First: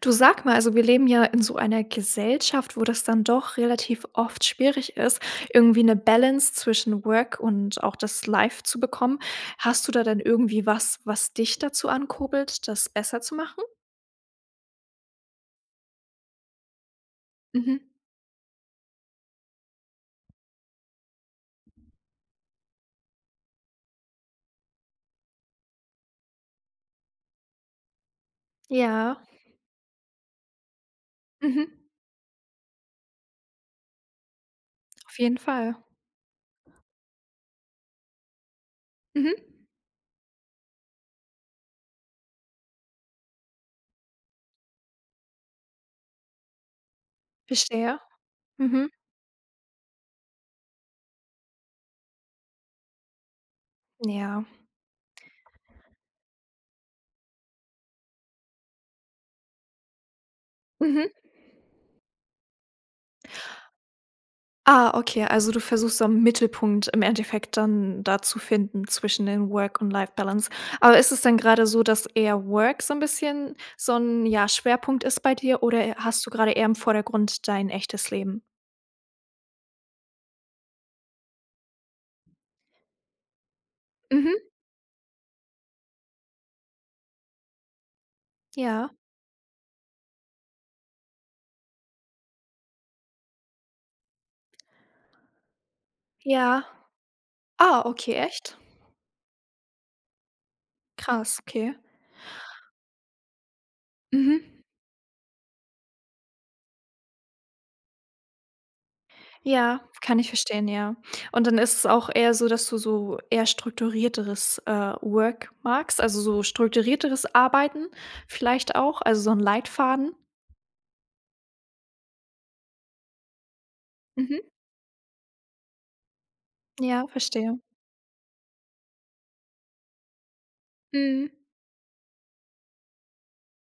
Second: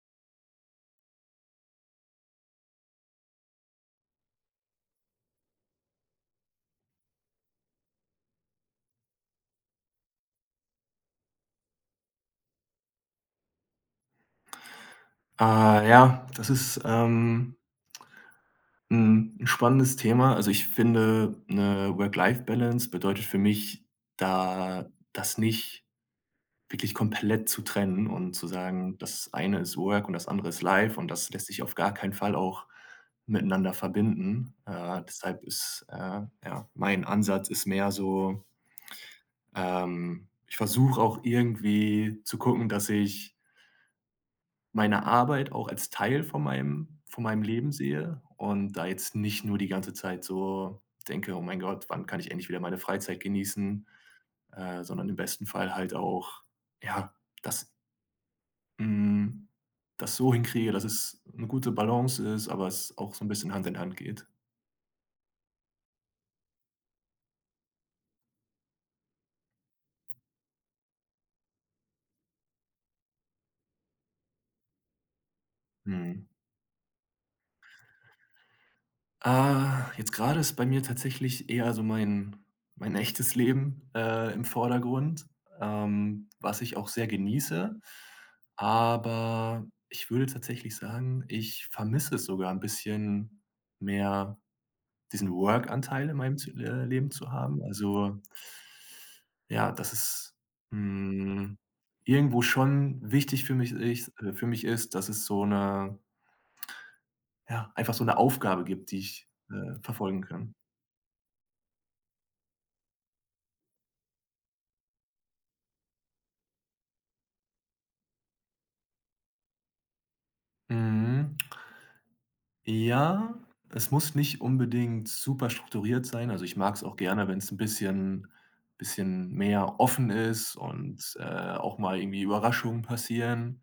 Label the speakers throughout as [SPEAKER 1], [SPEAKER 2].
[SPEAKER 1] Du sag mal, also wir leben ja in so einer Gesellschaft, wo das dann doch relativ oft schwierig ist, irgendwie eine Balance zwischen Work und auch das Life zu bekommen. Hast du da denn irgendwie was, was dich dazu ankurbelt, das besser zu machen?
[SPEAKER 2] Ah, ja, das ist,
[SPEAKER 1] Mhm.
[SPEAKER 2] 'n spannendes Thema. Also, ich finde, 'ne Work-Life-Balance bedeutet für mich, da das nicht wirklich komplett zu trennen und zu sagen,
[SPEAKER 1] Ja.
[SPEAKER 2] das eine ist Work und das andere ist Life und das lässt sich
[SPEAKER 1] Mhm.
[SPEAKER 2] auf gar keinen Fall auch miteinander verbinden.
[SPEAKER 1] Auf jeden
[SPEAKER 2] Deshalb
[SPEAKER 1] Fall.
[SPEAKER 2] ist, ja, mein Ansatz ist mehr so,
[SPEAKER 1] Mhm.
[SPEAKER 2] ich versuche auch irgendwie zu gucken, dass ich meine Arbeit auch als Teil von meinem Leben
[SPEAKER 1] Verstehe.
[SPEAKER 2] sehe und da
[SPEAKER 1] Mhm.
[SPEAKER 2] jetzt nicht nur die ganze Zeit so denke: „Oh mein Gott, wann kann ich endlich wieder meine Freizeit genießen?",
[SPEAKER 1] Ja.
[SPEAKER 2] sondern im besten Fall halt auch, ja, das hm, das so hinkriege, dass
[SPEAKER 1] Mhm.
[SPEAKER 2] es eine gute Balance ist, aber es auch so ein bisschen Hand in Hand geht.
[SPEAKER 1] Ah, okay, also du versuchst so 'n Mittelpunkt im Endeffekt dann da zu finden zwischen den Work und Life Balance. Aber ist es denn gerade so, dass eher Work so ein bisschen so ein ja, Schwerpunkt ist bei dir oder e hast
[SPEAKER 2] Mhm.
[SPEAKER 1] du gerade eher im Vordergrund dein echtes Leben?
[SPEAKER 2] Ah, jetzt gerade ist bei mir tatsächlich eher so mein echtes Leben,
[SPEAKER 1] Mhm,
[SPEAKER 2] im Vordergrund, was ich auch sehr genieße.
[SPEAKER 1] ja,
[SPEAKER 2] Aber ich würde tatsächlich sagen, ich vermisse es sogar ein bisschen mehr, diesen Work-Anteil in meinem z
[SPEAKER 1] ja.
[SPEAKER 2] Leben zu haben.
[SPEAKER 1] Ah, okay,
[SPEAKER 2] Also,
[SPEAKER 1] echt?
[SPEAKER 2] ja, das ist,
[SPEAKER 1] Krass,
[SPEAKER 2] hm,
[SPEAKER 1] okay.
[SPEAKER 2] irgendwo schon wichtig
[SPEAKER 1] Mhm.
[SPEAKER 2] für mich ist, dass es so eine ja, einfach so eine Aufgabe gibt, die ich,
[SPEAKER 1] Ja, kann
[SPEAKER 2] verfolgen
[SPEAKER 1] ich
[SPEAKER 2] kann.
[SPEAKER 1] verstehen, ja. Und dann ist es auch eher so, dass du so eher strukturierteres, Work magst, also so strukturierteres Arbeiten vielleicht auch, also so 'n Leitfaden?
[SPEAKER 2] Mhm. Ja, es muss nicht
[SPEAKER 1] Mhm.
[SPEAKER 2] unbedingt super strukturiert sein. Also, ich mag es auch
[SPEAKER 1] Ja,
[SPEAKER 2] gerne, wenn es ein
[SPEAKER 1] verstehe.
[SPEAKER 2] bisschen mehr offen ist und,
[SPEAKER 1] Mhm.
[SPEAKER 2] auch mal irgendwie Überraschungen passieren.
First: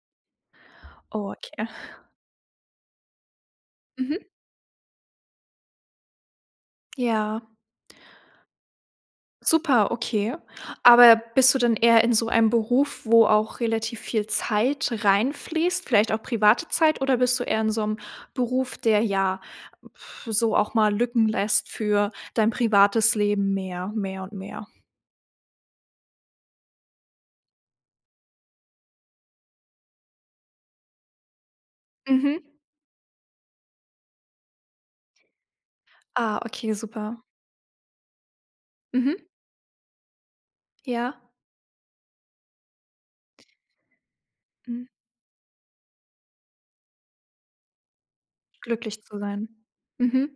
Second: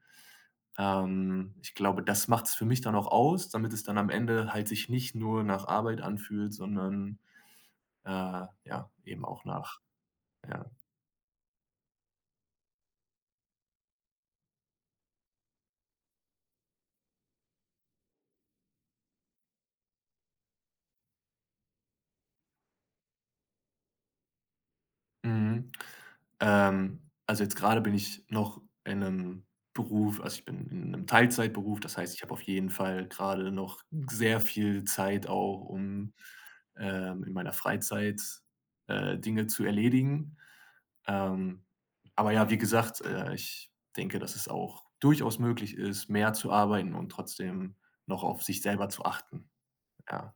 [SPEAKER 1] Oh, okay.
[SPEAKER 2] Ich glaube, das macht es für mich dann auch aus, damit es dann am
[SPEAKER 1] Mhm.
[SPEAKER 2] Ende halt sich nicht nur nach Arbeit anfühlt, sondern,
[SPEAKER 1] Ja,
[SPEAKER 2] äh, ja, eben auch nach
[SPEAKER 1] super, okay.
[SPEAKER 2] ja.
[SPEAKER 1] Aber bist du dann eher in so einem Beruf, wo auch relativ viel Zeit reinfließt, vielleicht auch private Zeit, oder bist du eher in so einem Beruf, der ja so auch mal Lücken lässt für dein privates Leben mehr, mehr und mehr?
[SPEAKER 2] Mhm. Ähm, also, jetzt gerade bin ich noch in einem Beruf also, ich bin in einem Teilzeitberuf, das heißt, ich habe auf
[SPEAKER 1] Mhm.
[SPEAKER 2] jeden Fall gerade noch sehr viel Zeit auch, um,
[SPEAKER 1] Ah, okay, super.
[SPEAKER 2] in meiner Freizeit,
[SPEAKER 1] Mhm.
[SPEAKER 2] Dinge zu erledigen.
[SPEAKER 1] Ja,
[SPEAKER 2] Ähm, aber ja, wie gesagt, ich denke, dass es
[SPEAKER 1] mhm.
[SPEAKER 2] auch durchaus möglich ist, mehr zu arbeiten und trotzdem noch auf sich selber
[SPEAKER 1] Glücklich
[SPEAKER 2] zu
[SPEAKER 1] zu
[SPEAKER 2] achten,
[SPEAKER 1] sein. Mhm.
[SPEAKER 2] ja.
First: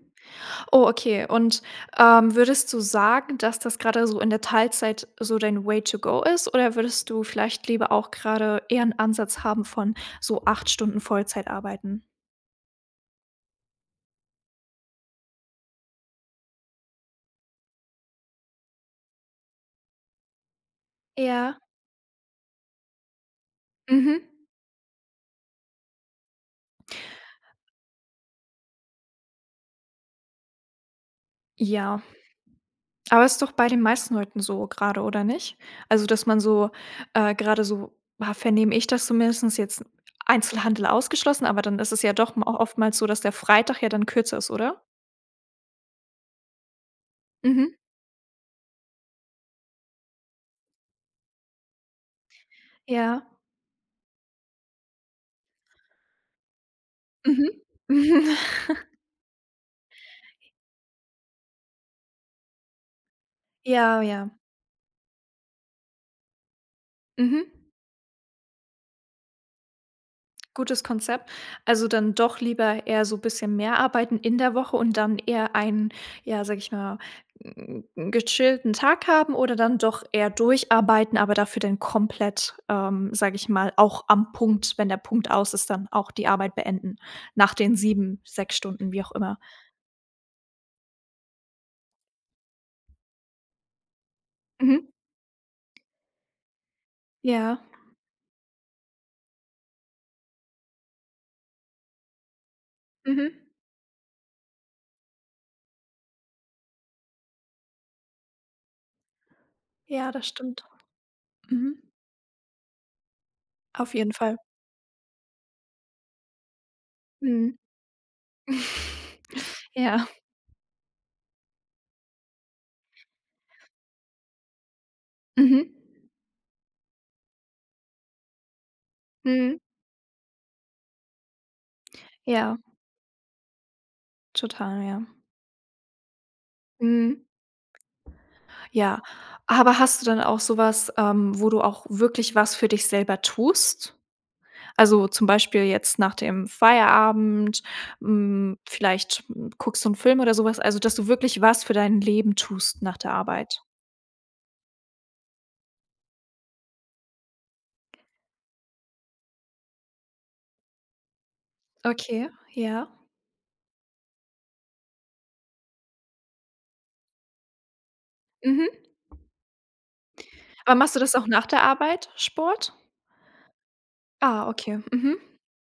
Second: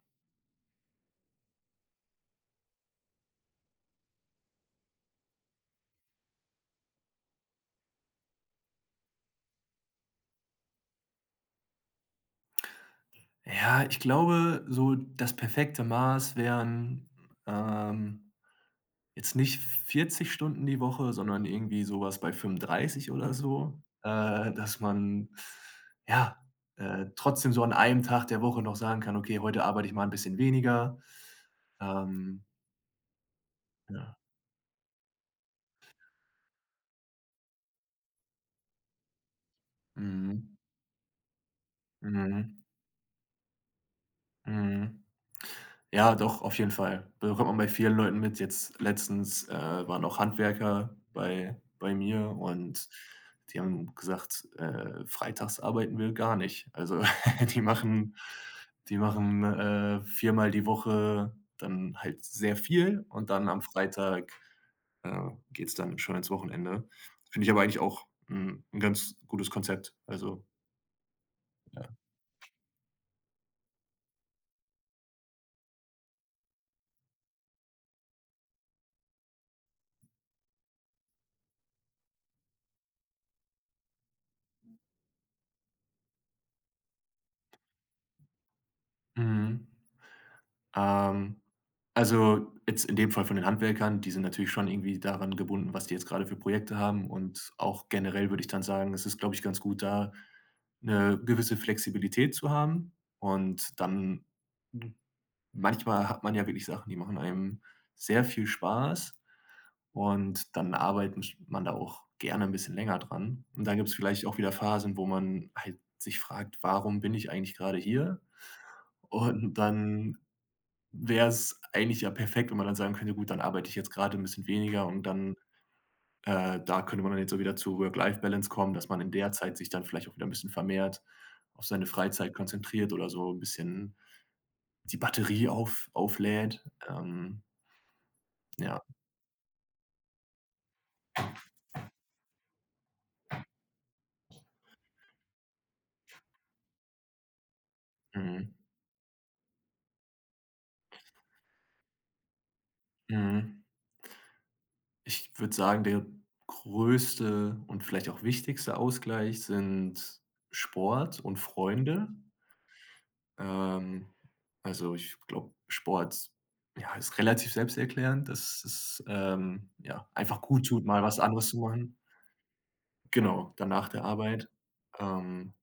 [SPEAKER 1] Oh, okay. Und, würdest du sagen, dass das gerade so in der Teilzeit so dein Way to go ist? Oder würdest du vielleicht lieber auch gerade eher einen Ansatz haben von so 8 Stunden Vollzeit arbeiten?
[SPEAKER 2] Ja, ich glaube, so das perfekte Maß wären, ähm Jetzt nicht 40 Stunden die Woche, sondern
[SPEAKER 1] Ja.
[SPEAKER 2] irgendwie sowas bei 35 oder so,
[SPEAKER 1] Mhm.
[SPEAKER 2] dass man, ja, trotzdem so an einem Tag der Woche noch sagen kann: „Okay, heute arbeite ich mal ein bisschen weniger."
[SPEAKER 1] Ja,
[SPEAKER 2] Ähm,
[SPEAKER 1] aber ist doch bei den
[SPEAKER 2] ja.
[SPEAKER 1] meisten Leuten so gerade, oder nicht? Also, dass man so, grade so vernehme ich das zumindest jetzt
[SPEAKER 2] Mhm.
[SPEAKER 1] Einzelhandel ausgeschlossen, aber dann ist es ja doch m
[SPEAKER 2] Mhm.
[SPEAKER 1] oftmals so, dass der Freitag ja dann kürzer ist, oder?
[SPEAKER 2] Mhm. Ja, doch, auf jeden Fall. Bekommt man bei
[SPEAKER 1] Mhm.
[SPEAKER 2] vielen Leuten mit. Jetzt letztens, waren auch Handwerker bei mir und
[SPEAKER 1] Ja.
[SPEAKER 2] die haben gesagt, freitags arbeiten wir gar nicht. Also,
[SPEAKER 1] Mhm.
[SPEAKER 2] die machen viermal die Woche dann halt sehr viel und dann am
[SPEAKER 1] Ja, ja.
[SPEAKER 2] Freitag, geht's dann schon ins Wochenende.
[SPEAKER 1] Mhm.
[SPEAKER 2] Finde ich aber eigentlich auch 'n ganz gutes Konzept. Also,
[SPEAKER 1] Gutes Konzept.
[SPEAKER 2] ja.
[SPEAKER 1] Also, dann doch lieber eher so ein bisschen mehr arbeiten in der Woche und dann eher einen, ja, sage ich mal, gechillten Tag haben oder dann doch eher durcharbeiten, aber dafür dann komplett, sage ich mal, auch am Punkt, wenn der Punkt aus ist, dann auch die Arbeit beenden nach den 7 6 Stunden, wie auch immer.
[SPEAKER 2] Mhm. Ähm, also, jetzt in dem Fall von den Handwerkern, die sind natürlich schon
[SPEAKER 1] Mhm.
[SPEAKER 2] irgendwie daran gebunden, was die jetzt gerade für Projekte haben, und
[SPEAKER 1] Ja.
[SPEAKER 2] auch generell würde ich dann sagen, es ist, glaube ich, ganz gut, da eine gewisse Flexibilität zu haben,
[SPEAKER 1] Mhm.
[SPEAKER 2] und dann hm, manchmal hat man ja wirklich Sachen, die machen einem sehr viel Spaß,
[SPEAKER 1] Ja, das
[SPEAKER 2] und
[SPEAKER 1] stimmt.
[SPEAKER 2] dann arbeitet man da
[SPEAKER 1] Mhm.
[SPEAKER 2] auch gerne ein bisschen länger dran, und dann gibt
[SPEAKER 1] Auf
[SPEAKER 2] es
[SPEAKER 1] jeden
[SPEAKER 2] vielleicht
[SPEAKER 1] Fall.
[SPEAKER 2] auch wieder Phasen, wo man halt sich fragt: „Warum bin ich eigentlich
[SPEAKER 1] Mhm.
[SPEAKER 2] gerade hier?" Und
[SPEAKER 1] Ja.
[SPEAKER 2] dann wäre es eigentlich ja perfekt, wenn man dann sagen könnte: „Gut, dann arbeite ich jetzt gerade ein bisschen weniger" und dann
[SPEAKER 1] Mhm.
[SPEAKER 2] da könnte man dann jetzt so wieder zu Work-Life-Balance kommen, dass man in der Zeit
[SPEAKER 1] Mhm.
[SPEAKER 2] sich dann vielleicht auch wieder ein bisschen vermehrt auf seine Freizeit
[SPEAKER 1] Ja,
[SPEAKER 2] konzentriert oder so ein bisschen
[SPEAKER 1] total,
[SPEAKER 2] die
[SPEAKER 1] ja.
[SPEAKER 2] Batterie auflädt.
[SPEAKER 1] Mhm.
[SPEAKER 2] Ja,
[SPEAKER 1] Ja, aber hast du dann auch sowas, wo du auch wirklich was für dich selber tust? Also, zum Beispiel jetzt nach dem Feierabend,
[SPEAKER 2] mhm,
[SPEAKER 1] vielleicht, guckst du 'n Film oder sowas? Also, dass du wirklich was für dein Leben tust nach der
[SPEAKER 2] mhm.
[SPEAKER 1] Arbeit?
[SPEAKER 2] Ich würde sagen, der größte und vielleicht auch wichtigste Ausgleich sind Sport und Freunde.
[SPEAKER 1] Okay, ja.
[SPEAKER 2] Ähm, also, ich glaube, Sport, ja, ist relativ selbsterklärend, dass
[SPEAKER 1] Mhm.
[SPEAKER 2] es, ja, einfach gut
[SPEAKER 1] Aber
[SPEAKER 2] tut,
[SPEAKER 1] machst du
[SPEAKER 2] mal
[SPEAKER 1] das
[SPEAKER 2] was
[SPEAKER 1] auch nach
[SPEAKER 2] anderes zu
[SPEAKER 1] der
[SPEAKER 2] machen.
[SPEAKER 1] Arbeit, Sport?
[SPEAKER 2] Genau, dann nach der
[SPEAKER 1] Ah,
[SPEAKER 2] Arbeit.
[SPEAKER 1] okay. Mhm.
[SPEAKER 2] Ähm,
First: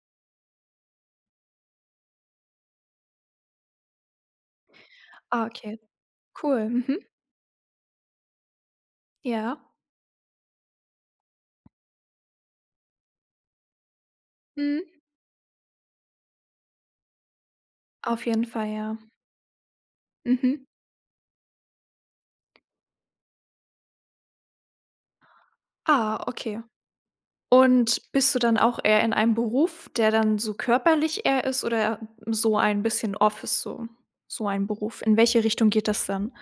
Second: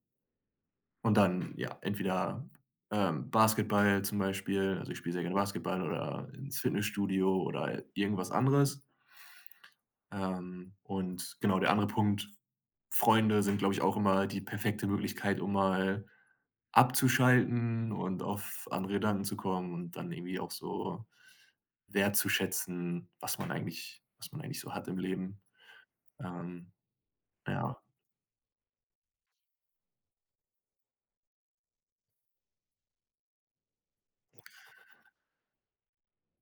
[SPEAKER 2] und dann, ja, entweder, Basketball zum Beispiel, also ich spiele sehr gerne
[SPEAKER 1] Ah, okay.
[SPEAKER 2] Basketball oder ins
[SPEAKER 1] Cool. Mhm.
[SPEAKER 2] Fitnessstudio oder irgendwas anderes.
[SPEAKER 1] Ja.
[SPEAKER 2] Und genau, der andere Punkt Freunde sind, glaube ich, auch immer die perfekte
[SPEAKER 1] Mhm.
[SPEAKER 2] Möglichkeit, um mal abzuschalten und
[SPEAKER 1] Auf jeden Fall,
[SPEAKER 2] auf andere
[SPEAKER 1] ja.
[SPEAKER 2] Gedanken zu kommen und dann irgendwie auch
[SPEAKER 1] Mhm.
[SPEAKER 2] so wertzuschätzen, was man eigentlich so hat im Leben.
[SPEAKER 1] Ah, okay.
[SPEAKER 2] Ähm, ja.
[SPEAKER 1] Und bist du dann auch eher in einem Beruf, der dann so körperlich eher ist oder so ein bisschen Office, so ein Beruf? In welche Richtung geht das dann?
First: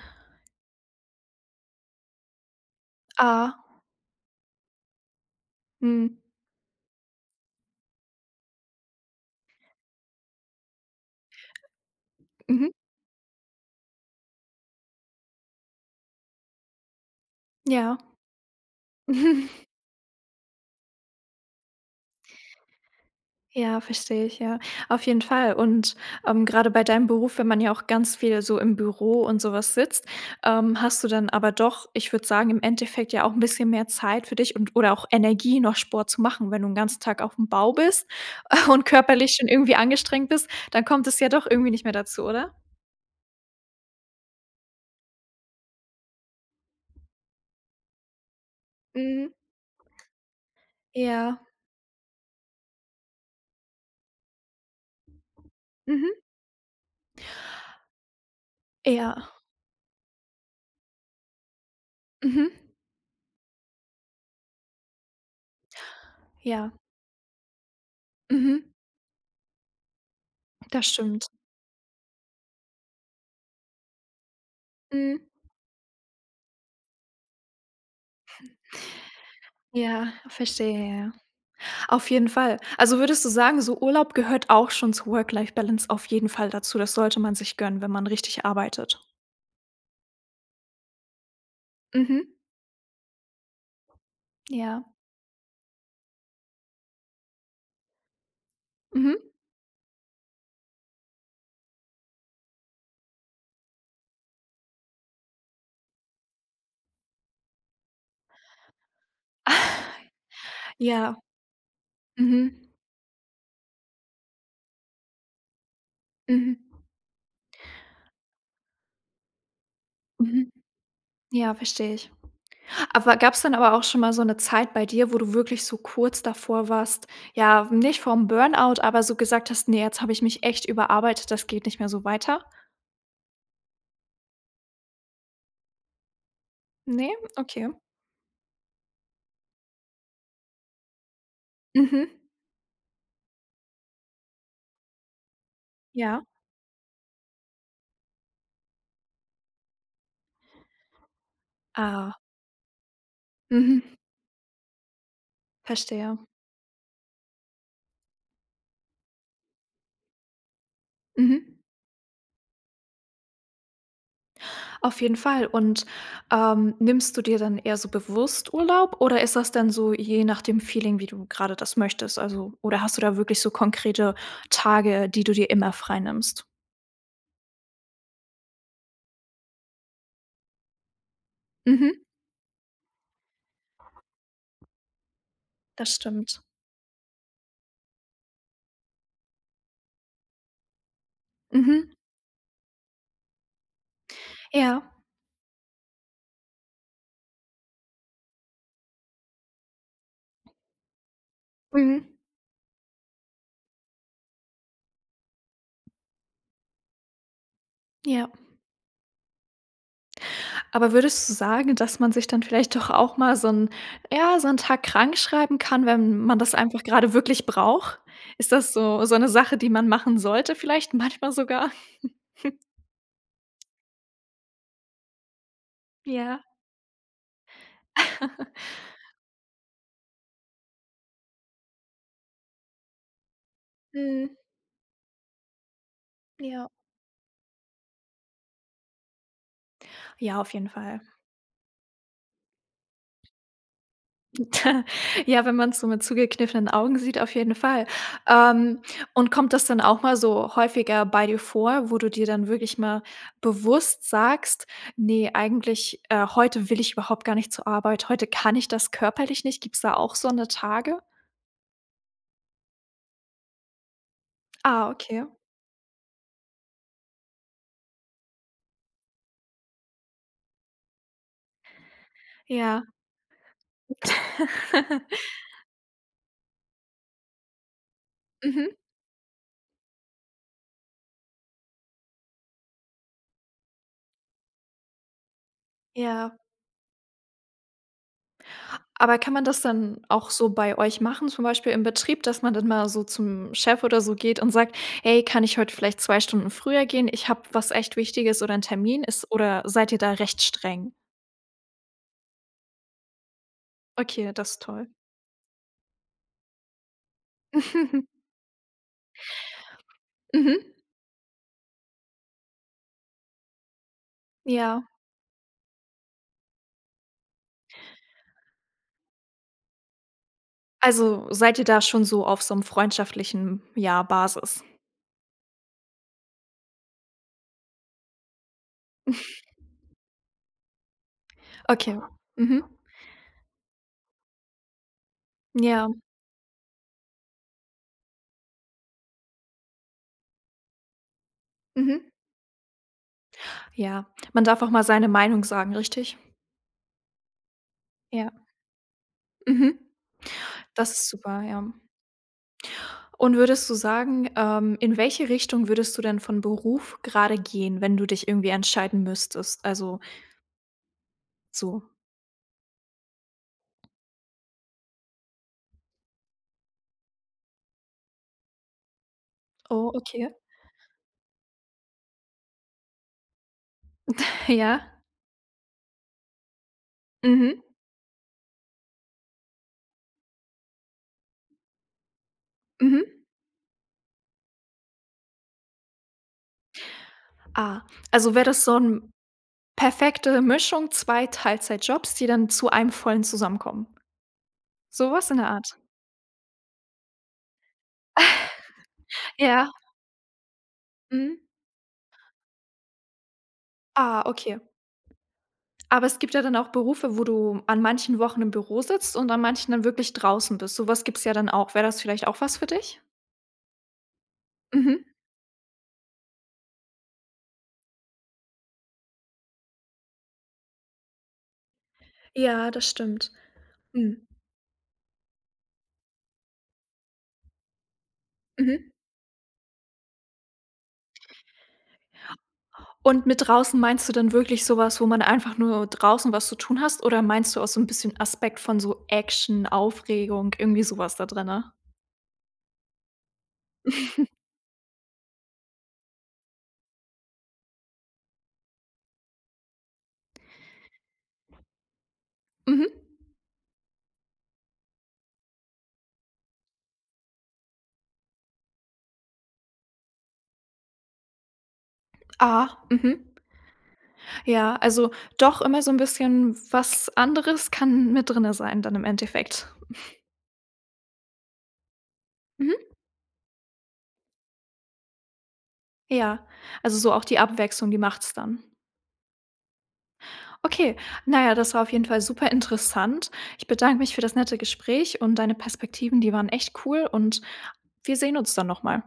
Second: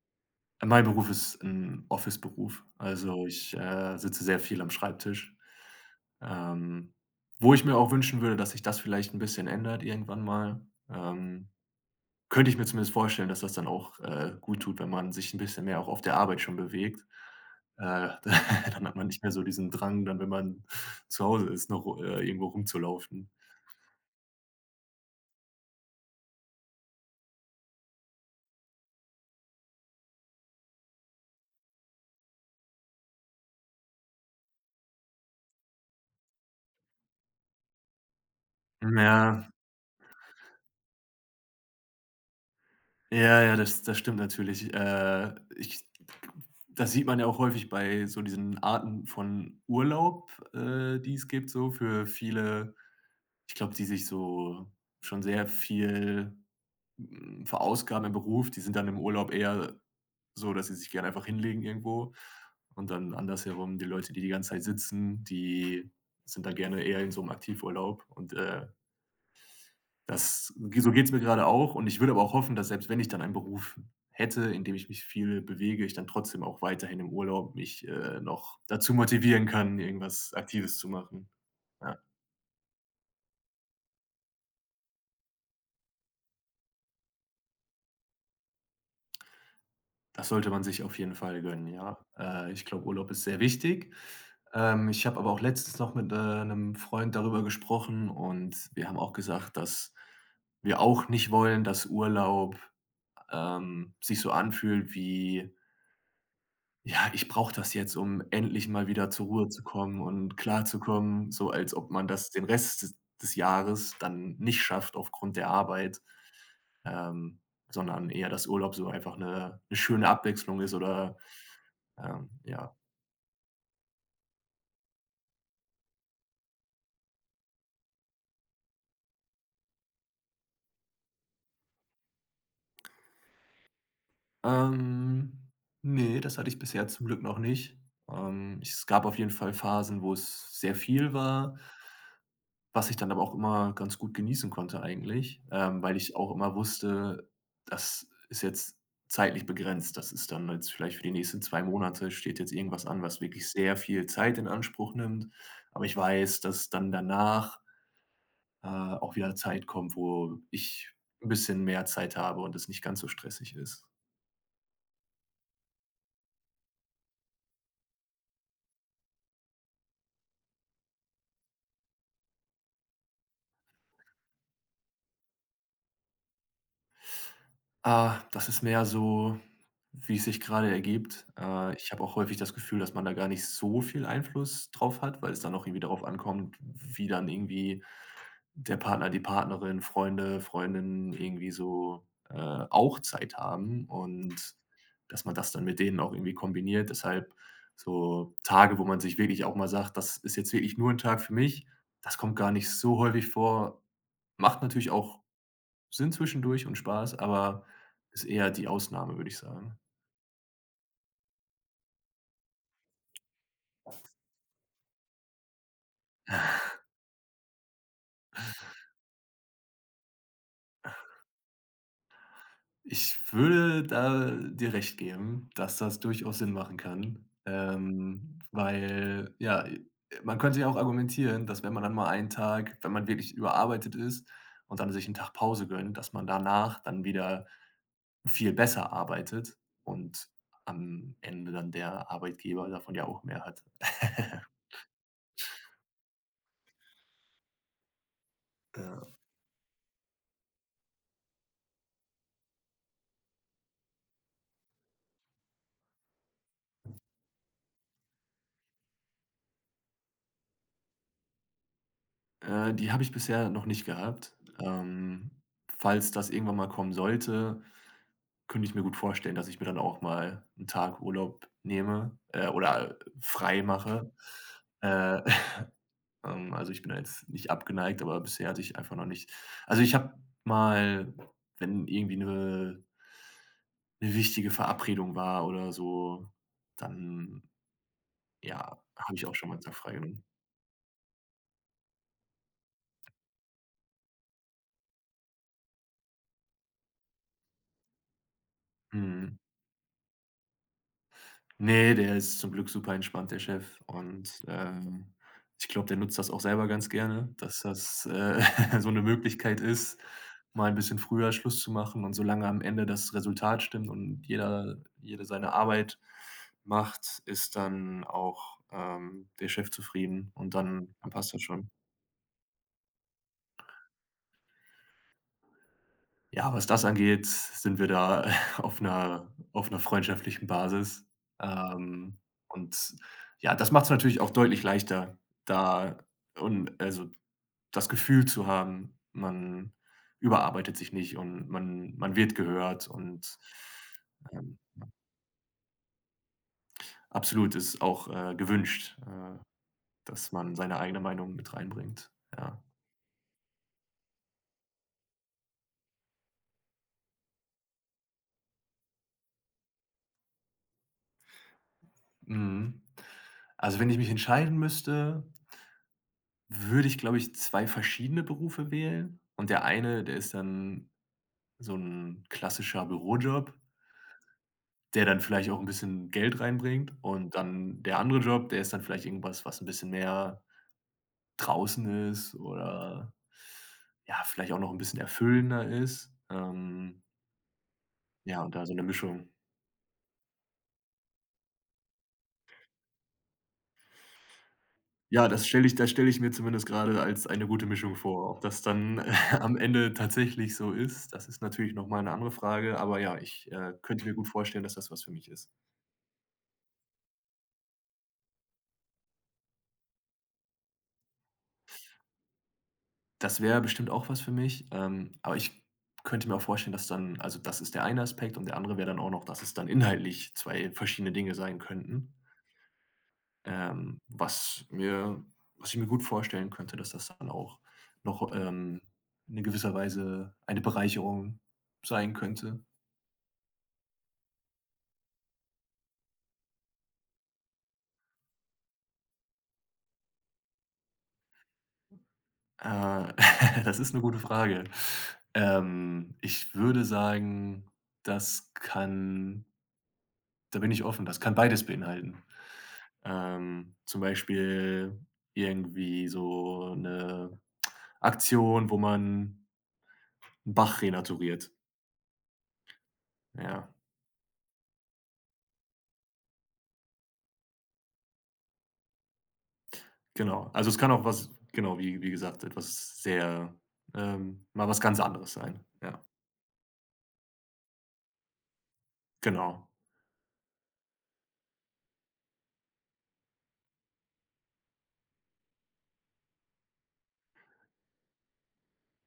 [SPEAKER 2] Mein Beruf ist ein Office-Beruf, also ich,
[SPEAKER 1] Ah,
[SPEAKER 2] sitze sehr viel am Schreibtisch,
[SPEAKER 1] mhm,
[SPEAKER 2] ähm, wo ich mir auch wünschen würde, dass sich das vielleicht ein bisschen ändert irgendwann mal. Ähm Könnte ich mir
[SPEAKER 1] mhm,
[SPEAKER 2] zumindest vorstellen, dass das dann auch, gut tut, wenn man sich ein bisschen mehr auch auf der Arbeit schon bewegt.
[SPEAKER 1] ja.
[SPEAKER 2] Dann hat man nicht mehr so diesen Drang dann, wenn man zu Hause ist, noch, irgendwo rumzulaufen.
[SPEAKER 1] Ja, verstehe ich, ja. Auf jeden Fall. Und, grade bei deinem Beruf, wenn man ja auch ganz viel so im Büro und sowas sitzt, hast du dann aber doch, ich würde sagen, im Endeffekt ja auch ein bisschen mehr Zeit für dich und oder auch Energie, noch Sport zu machen. Wenn du 'n ganzen Tag auf dem Bau bist und körperlich
[SPEAKER 2] Ja,
[SPEAKER 1] schon irgendwie angestrengt bist, dann kommt es ja doch irgendwie nicht mehr dazu, oder?
[SPEAKER 2] ja, ja, das stimmt natürlich. Ich Das sieht man ja auch häufig bei so diesen Arten
[SPEAKER 1] Mhm.
[SPEAKER 2] von Urlaub, die es
[SPEAKER 1] Ja.
[SPEAKER 2] gibt so für viele, ich glaube, die sich so schon sehr
[SPEAKER 1] Mhm.
[SPEAKER 2] viel verausgaben im Beruf, die sind dann im
[SPEAKER 1] Ja.
[SPEAKER 2] Urlaub eher so, dass sie sich gerne einfach hinlegen irgendwo.
[SPEAKER 1] Mhm.
[SPEAKER 2] Und dann andersherum, die Leute, die die ganze Zeit sitzen, die sind dann
[SPEAKER 1] Ja.
[SPEAKER 2] gerne eher in so 'nem Aktivurlaub. Und,
[SPEAKER 1] Mhm.
[SPEAKER 2] das g
[SPEAKER 1] Das
[SPEAKER 2] so geht's mir
[SPEAKER 1] stimmt.
[SPEAKER 2] gerade auch. Und ich würde aber auch hoffen, dass selbst wenn ich dann einen Beruf hätte, in dem ich mich
[SPEAKER 1] Mhm.
[SPEAKER 2] viel bewege, ich dann trotzdem auch weiterhin im Urlaub mich, noch dazu motivieren kann,
[SPEAKER 1] Ja,
[SPEAKER 2] irgendwas Aktives zu
[SPEAKER 1] verstehe, ja.
[SPEAKER 2] machen. Ja,
[SPEAKER 1] Auf jeden Fall. Also, würdest du sagen, so Urlaub gehört auch schon zu Work-Life-Balance auf jeden Fall dazu. Das sollte man sich gönnen, wenn man richtig arbeitet.
[SPEAKER 2] das sollte man sich auf jeden Fall gönnen, ja.
[SPEAKER 1] Mhm.
[SPEAKER 2] Ich glaube, Urlaub ist sehr wichtig.
[SPEAKER 1] Ja.
[SPEAKER 2] Ich habe aber auch letztens noch mit, 'nem Freund darüber gesprochen und wir haben auch
[SPEAKER 1] Mhm.
[SPEAKER 2] gesagt, dass wir auch nicht wollen, dass Urlaub, sich so anfühlt wie: „Ja, ich brauche das jetzt, um endlich mal wieder zur Ruhe zu kommen und
[SPEAKER 1] Ja.
[SPEAKER 2] klarzukommen", so als ob man das den
[SPEAKER 1] Mhm.
[SPEAKER 2] Rest des Jahres dann nicht schafft aufgrund der Arbeit,
[SPEAKER 1] Mhm.
[SPEAKER 2] ähm, sondern eher, dass Urlaub so einfach eine 'ne schöne
[SPEAKER 1] Mhm.
[SPEAKER 2] Abwechslung ist oder,
[SPEAKER 1] Ja, verstehe ich.
[SPEAKER 2] ja.
[SPEAKER 1] Aber gab es dann aber auch schon mal so eine Zeit bei dir, wo du wirklich so kurz davor warst ja, nicht vorm Burnout, aber so gesagt hast: nee, jetzt habe ich mich echt überarbeitet, das geht nicht mehr so weiter?“
[SPEAKER 2] Ähm, ne, das hatte ich bisher zum
[SPEAKER 1] Ne?
[SPEAKER 2] Glück noch
[SPEAKER 1] Okay.
[SPEAKER 2] nicht. Es gab auf jeden Fall Phasen, wo es sehr viel war,
[SPEAKER 1] Mhm.
[SPEAKER 2] was ich dann aber auch immer ganz gut genießen konnte eigentlich, weil ich
[SPEAKER 1] Ja.
[SPEAKER 2] auch immer wusste, das ist jetzt zeitlich begrenzt. Das ist dann jetzt vielleicht für die nächsten 2 Monate
[SPEAKER 1] Ah.
[SPEAKER 2] steht jetzt irgendwas an, was wirklich sehr
[SPEAKER 1] Mhm.
[SPEAKER 2] viel Zeit in Anspruch nimmt. Aber ich
[SPEAKER 1] Verstehe.
[SPEAKER 2] weiß, dass dann danach, auch wieder Zeit kommt, wo ich ein
[SPEAKER 1] Mhm.
[SPEAKER 2] bisschen mehr Zeit habe und es nicht ganz so stressig ist.
[SPEAKER 1] Auf jeden Fall. Und, nimmst du dir dann eher so bewusst Urlaub oder ist das dann so je nach dem Feeling, wie du gerade das möchtest? Also oder hast du da wirklich so konkrete Tage, die du dir immer freinimmst?
[SPEAKER 2] Ah, das ist mehr so, wie es sich gerade ergibt.
[SPEAKER 1] Mhm,
[SPEAKER 2] Ich habe auch häufig das Gefühl, dass man da gar nicht so viel Einfluss drauf hat, weil es dann auch irgendwie
[SPEAKER 1] das
[SPEAKER 2] darauf
[SPEAKER 1] stimmt.
[SPEAKER 2] ankommt, wie dann irgendwie der Partner, die Partnerin, Freunde, Freundinnen irgendwie
[SPEAKER 1] Mhm.
[SPEAKER 2] so, äh, auch Zeit haben und
[SPEAKER 1] Ja.
[SPEAKER 2] dass man das dann mit denen auch irgendwie kombiniert. Deshalb so Tage, wo man sich wirklich auch mal sagt: „Das ist jetzt wirklich nur ein Tag für mich",
[SPEAKER 1] Mhm.
[SPEAKER 2] das kommt gar nicht so häufig vor. Macht natürlich auch Sinn zwischendurch und Spaß, aber ist
[SPEAKER 1] Ja.
[SPEAKER 2] eher die Ausnahme, würde ich sagen.
[SPEAKER 1] Aber würdest du sagen, dass man sich dann vielleicht doch auch mal so 'n Tag krankschreiben kann, wenn man das einfach gerade wirklich braucht? Ist das so eine Sache, die man machen sollte vielleicht manchmal sogar?
[SPEAKER 2] Ich würde da dir recht geben, dass das durchaus
[SPEAKER 1] Ja.
[SPEAKER 2] Sinn machen kann, weil, ja, man könnte ja auch argumentieren, dass wenn man dann mal einen Tag wenn man wirklich überarbeitet ist
[SPEAKER 1] Mhm.
[SPEAKER 2] und dann sich einen Tag Pause gönnt, dass man
[SPEAKER 1] Ja.
[SPEAKER 2] danach dann wieder viel besser arbeitet und
[SPEAKER 1] Ja, auf jeden Fall.
[SPEAKER 2] am Ende dann der Arbeitgeber davon ja auch mehr hat.
[SPEAKER 1] Ja, wenn man es so mit zugekniffenen Augen sieht, auf jeden Fall. Ähm,
[SPEAKER 2] Ja.
[SPEAKER 1] und kommt das dann auch mal so häufiger bei dir vor, wo du dir dann wirklich mal bewusst sagst: nee, eigentlich, heute will ich überhaupt gar nicht zur Arbeit. Heute kann ich das körperlich nicht.“ Gibt's da auch so eine Tage?
[SPEAKER 2] Die habe ich bisher noch nicht gehabt.
[SPEAKER 1] Ah, okay.
[SPEAKER 2] Ähm, Falls das irgendwann mal kommen sollte, könnte ich mir gut vorstellen, dass ich mir dann auch mal einen Tag Urlaub nehme,
[SPEAKER 1] Ja.
[SPEAKER 2] oder frei mache. Äh, also, ich bin da jetzt nicht abgeneigt, aber bisher hatte ich
[SPEAKER 1] Mhm.
[SPEAKER 2] einfach noch nicht also, ich habe mal, wenn irgendwie eine 'ne wichtige Verabredung war oder so,
[SPEAKER 1] Ja.
[SPEAKER 2] dann, ja, habe
[SPEAKER 1] Aber
[SPEAKER 2] ich
[SPEAKER 1] kann
[SPEAKER 2] auch
[SPEAKER 1] man
[SPEAKER 2] schon mal
[SPEAKER 1] das
[SPEAKER 2] 'n Tag
[SPEAKER 1] dann
[SPEAKER 2] freigenommen.
[SPEAKER 1] auch so bei euch machen, zum Beispiel im Betrieb, dass man dann mal so zum Chef oder so geht und sagt: „Hey, kann ich heute vielleicht 2 Stunden früher gehen? Ich habe was echt Wichtiges oder 'n Termin." Ist
[SPEAKER 2] Mhm.
[SPEAKER 1] oder seid ihr da recht streng?
[SPEAKER 2] Ne, der ist zum Glück super entspannt, der Chef.
[SPEAKER 1] Okay,
[SPEAKER 2] Und,
[SPEAKER 1] das ist toll.
[SPEAKER 2] ich glaube, der nutzt das auch selber ganz gerne, dass das, so eine Möglichkeit ist,
[SPEAKER 1] Mhm.
[SPEAKER 2] mal ein bisschen früher Schluss zu machen, und solange am Ende das Resultat stimmt und jeder
[SPEAKER 1] Ja.
[SPEAKER 2] jede seine Arbeit macht, ist dann auch, der Chef zufrieden und dann
[SPEAKER 1] Also,
[SPEAKER 2] passt das
[SPEAKER 1] seid ihr
[SPEAKER 2] schon.
[SPEAKER 1] da schon so auf so einem freundschaftlichen, ja, Basis?
[SPEAKER 2] Ja, was das angeht, sind wir da auf einer freundschaftlichen Basis.
[SPEAKER 1] Okay.
[SPEAKER 2] Ähm,
[SPEAKER 1] Mhm.
[SPEAKER 2] und ja, das macht es natürlich auch deutlich leichter,
[SPEAKER 1] Ja.
[SPEAKER 2] da und also, das Gefühl zu haben, man überarbeitet sich nicht und man
[SPEAKER 1] Mhm.
[SPEAKER 2] man wird gehört und,
[SPEAKER 1] Ja. Man
[SPEAKER 2] ähm,
[SPEAKER 1] darf auch mal seine Meinung sagen, richtig?
[SPEAKER 2] absolut ist auch,
[SPEAKER 1] Ja.
[SPEAKER 2] gewünscht,
[SPEAKER 1] Mhm.
[SPEAKER 2] dass man seine
[SPEAKER 1] Das
[SPEAKER 2] eigene
[SPEAKER 1] ist
[SPEAKER 2] Meinung
[SPEAKER 1] super,
[SPEAKER 2] mit
[SPEAKER 1] ja.
[SPEAKER 2] reinbringt, ja.
[SPEAKER 1] Und würdest du sagen, in welche Richtung würdest du denn von Beruf gerade gehen, wenn du dich irgendwie entscheiden müsstest? Also so
[SPEAKER 2] Mhm. Also, wenn ich mich entscheiden müsste, würde ich, glaube ich, 2 verschiedene Berufe wählen, und der
[SPEAKER 1] oh,
[SPEAKER 2] eine, der
[SPEAKER 1] okay.
[SPEAKER 2] ist dann so ein klassischer Bürojob,
[SPEAKER 1] Ja.
[SPEAKER 2] der dann vielleicht auch ein bisschen Geld reinbringt, und
[SPEAKER 1] Mhm.
[SPEAKER 2] dann der andere Job, der ist dann vielleicht irgendwas, was ein bisschen mehr draußen ist oder,
[SPEAKER 1] Mhm.
[SPEAKER 2] ja, vielleicht auch noch ein bisschen erfüllender ist.
[SPEAKER 1] Ah, also
[SPEAKER 2] Ja,
[SPEAKER 1] wäre
[SPEAKER 2] und
[SPEAKER 1] das
[SPEAKER 2] da so
[SPEAKER 1] so
[SPEAKER 2] eine
[SPEAKER 1] eine
[SPEAKER 2] Mischung.
[SPEAKER 1] perfekte Mischung, 2 Teilzeitjobs, die dann zu einem vollen zusammenkommen. So
[SPEAKER 2] Ja,
[SPEAKER 1] was in
[SPEAKER 2] das
[SPEAKER 1] der
[SPEAKER 2] stelle ich
[SPEAKER 1] Art?
[SPEAKER 2] das stelle ich mir zumindest gerade als eine gute Mischung vor. Ob das dann am
[SPEAKER 1] Ja.
[SPEAKER 2] Ende tatsächlich so ist, das
[SPEAKER 1] Mhm.
[SPEAKER 2] ist natürlich noch mal 'ne andere Frage, aber ja, ich, könnte mir
[SPEAKER 1] Ah,
[SPEAKER 2] gut
[SPEAKER 1] okay.
[SPEAKER 2] vorstellen, dass das was für mich ist.
[SPEAKER 1] Aber es gibt ja dann auch Berufe, wo du an manchen Wochen im Büro sitzt und an manchen dann wirklich draußen bist. So was gibt's ja dann auch. Wäre das vielleicht auch was für dich?
[SPEAKER 2] Das wäre bestimmt auch was für mich,
[SPEAKER 1] Mhm.
[SPEAKER 2] aber ich könnte mir auch vorstellen, dass dann also, das ist der eine Aspekt, und der andere wäre dann auch noch, dass es dann inhaltlich 2 verschiedene Dinge sein könnten,
[SPEAKER 1] Ja, das stimmt. Mhm.
[SPEAKER 2] was mir was ich mir gut vorstellen könnte, dass das dann auch noch,
[SPEAKER 1] Mhm.
[SPEAKER 2] in gewisser Weise eine Bereicherung sein könnte.
[SPEAKER 1] Und mit draußen meinst du dann wirklich so was, wo man einfach nur draußen was zu tun hast oder meinst du auch so 'n bisschen Aspekt von so Action, Aufregung, irgendwie so was da drinne?
[SPEAKER 2] Äh, Das ist eine gute Frage. Ich würde sagen, das kann da bin ich offen, das kann beides beinhalten.
[SPEAKER 1] Mhm.
[SPEAKER 2] Zum Beispiel irgendwie so eine Aktion, wo man 'n Bach renaturiert.
[SPEAKER 1] Ah, mhm.
[SPEAKER 2] Ja,
[SPEAKER 1] Ja, also doch immer so 'n bisschen was anderes kann mit drinne sein dann im Endeffekt.
[SPEAKER 2] genau. Also, es kann auch was genau, wie gesagt,
[SPEAKER 1] Mhm.
[SPEAKER 2] etwas sehr mal was ganz anderes sein. Ja,
[SPEAKER 1] Ja, also so auch die Abwechslung, die macht's dann.
[SPEAKER 2] genau.
[SPEAKER 1] Okay, na ja, das war auf jeden Fall super interessant. Ich bedanke mich für das nette Gespräch und deine Perspektiven, die waren echt cool und wir sehen uns dann noch mal.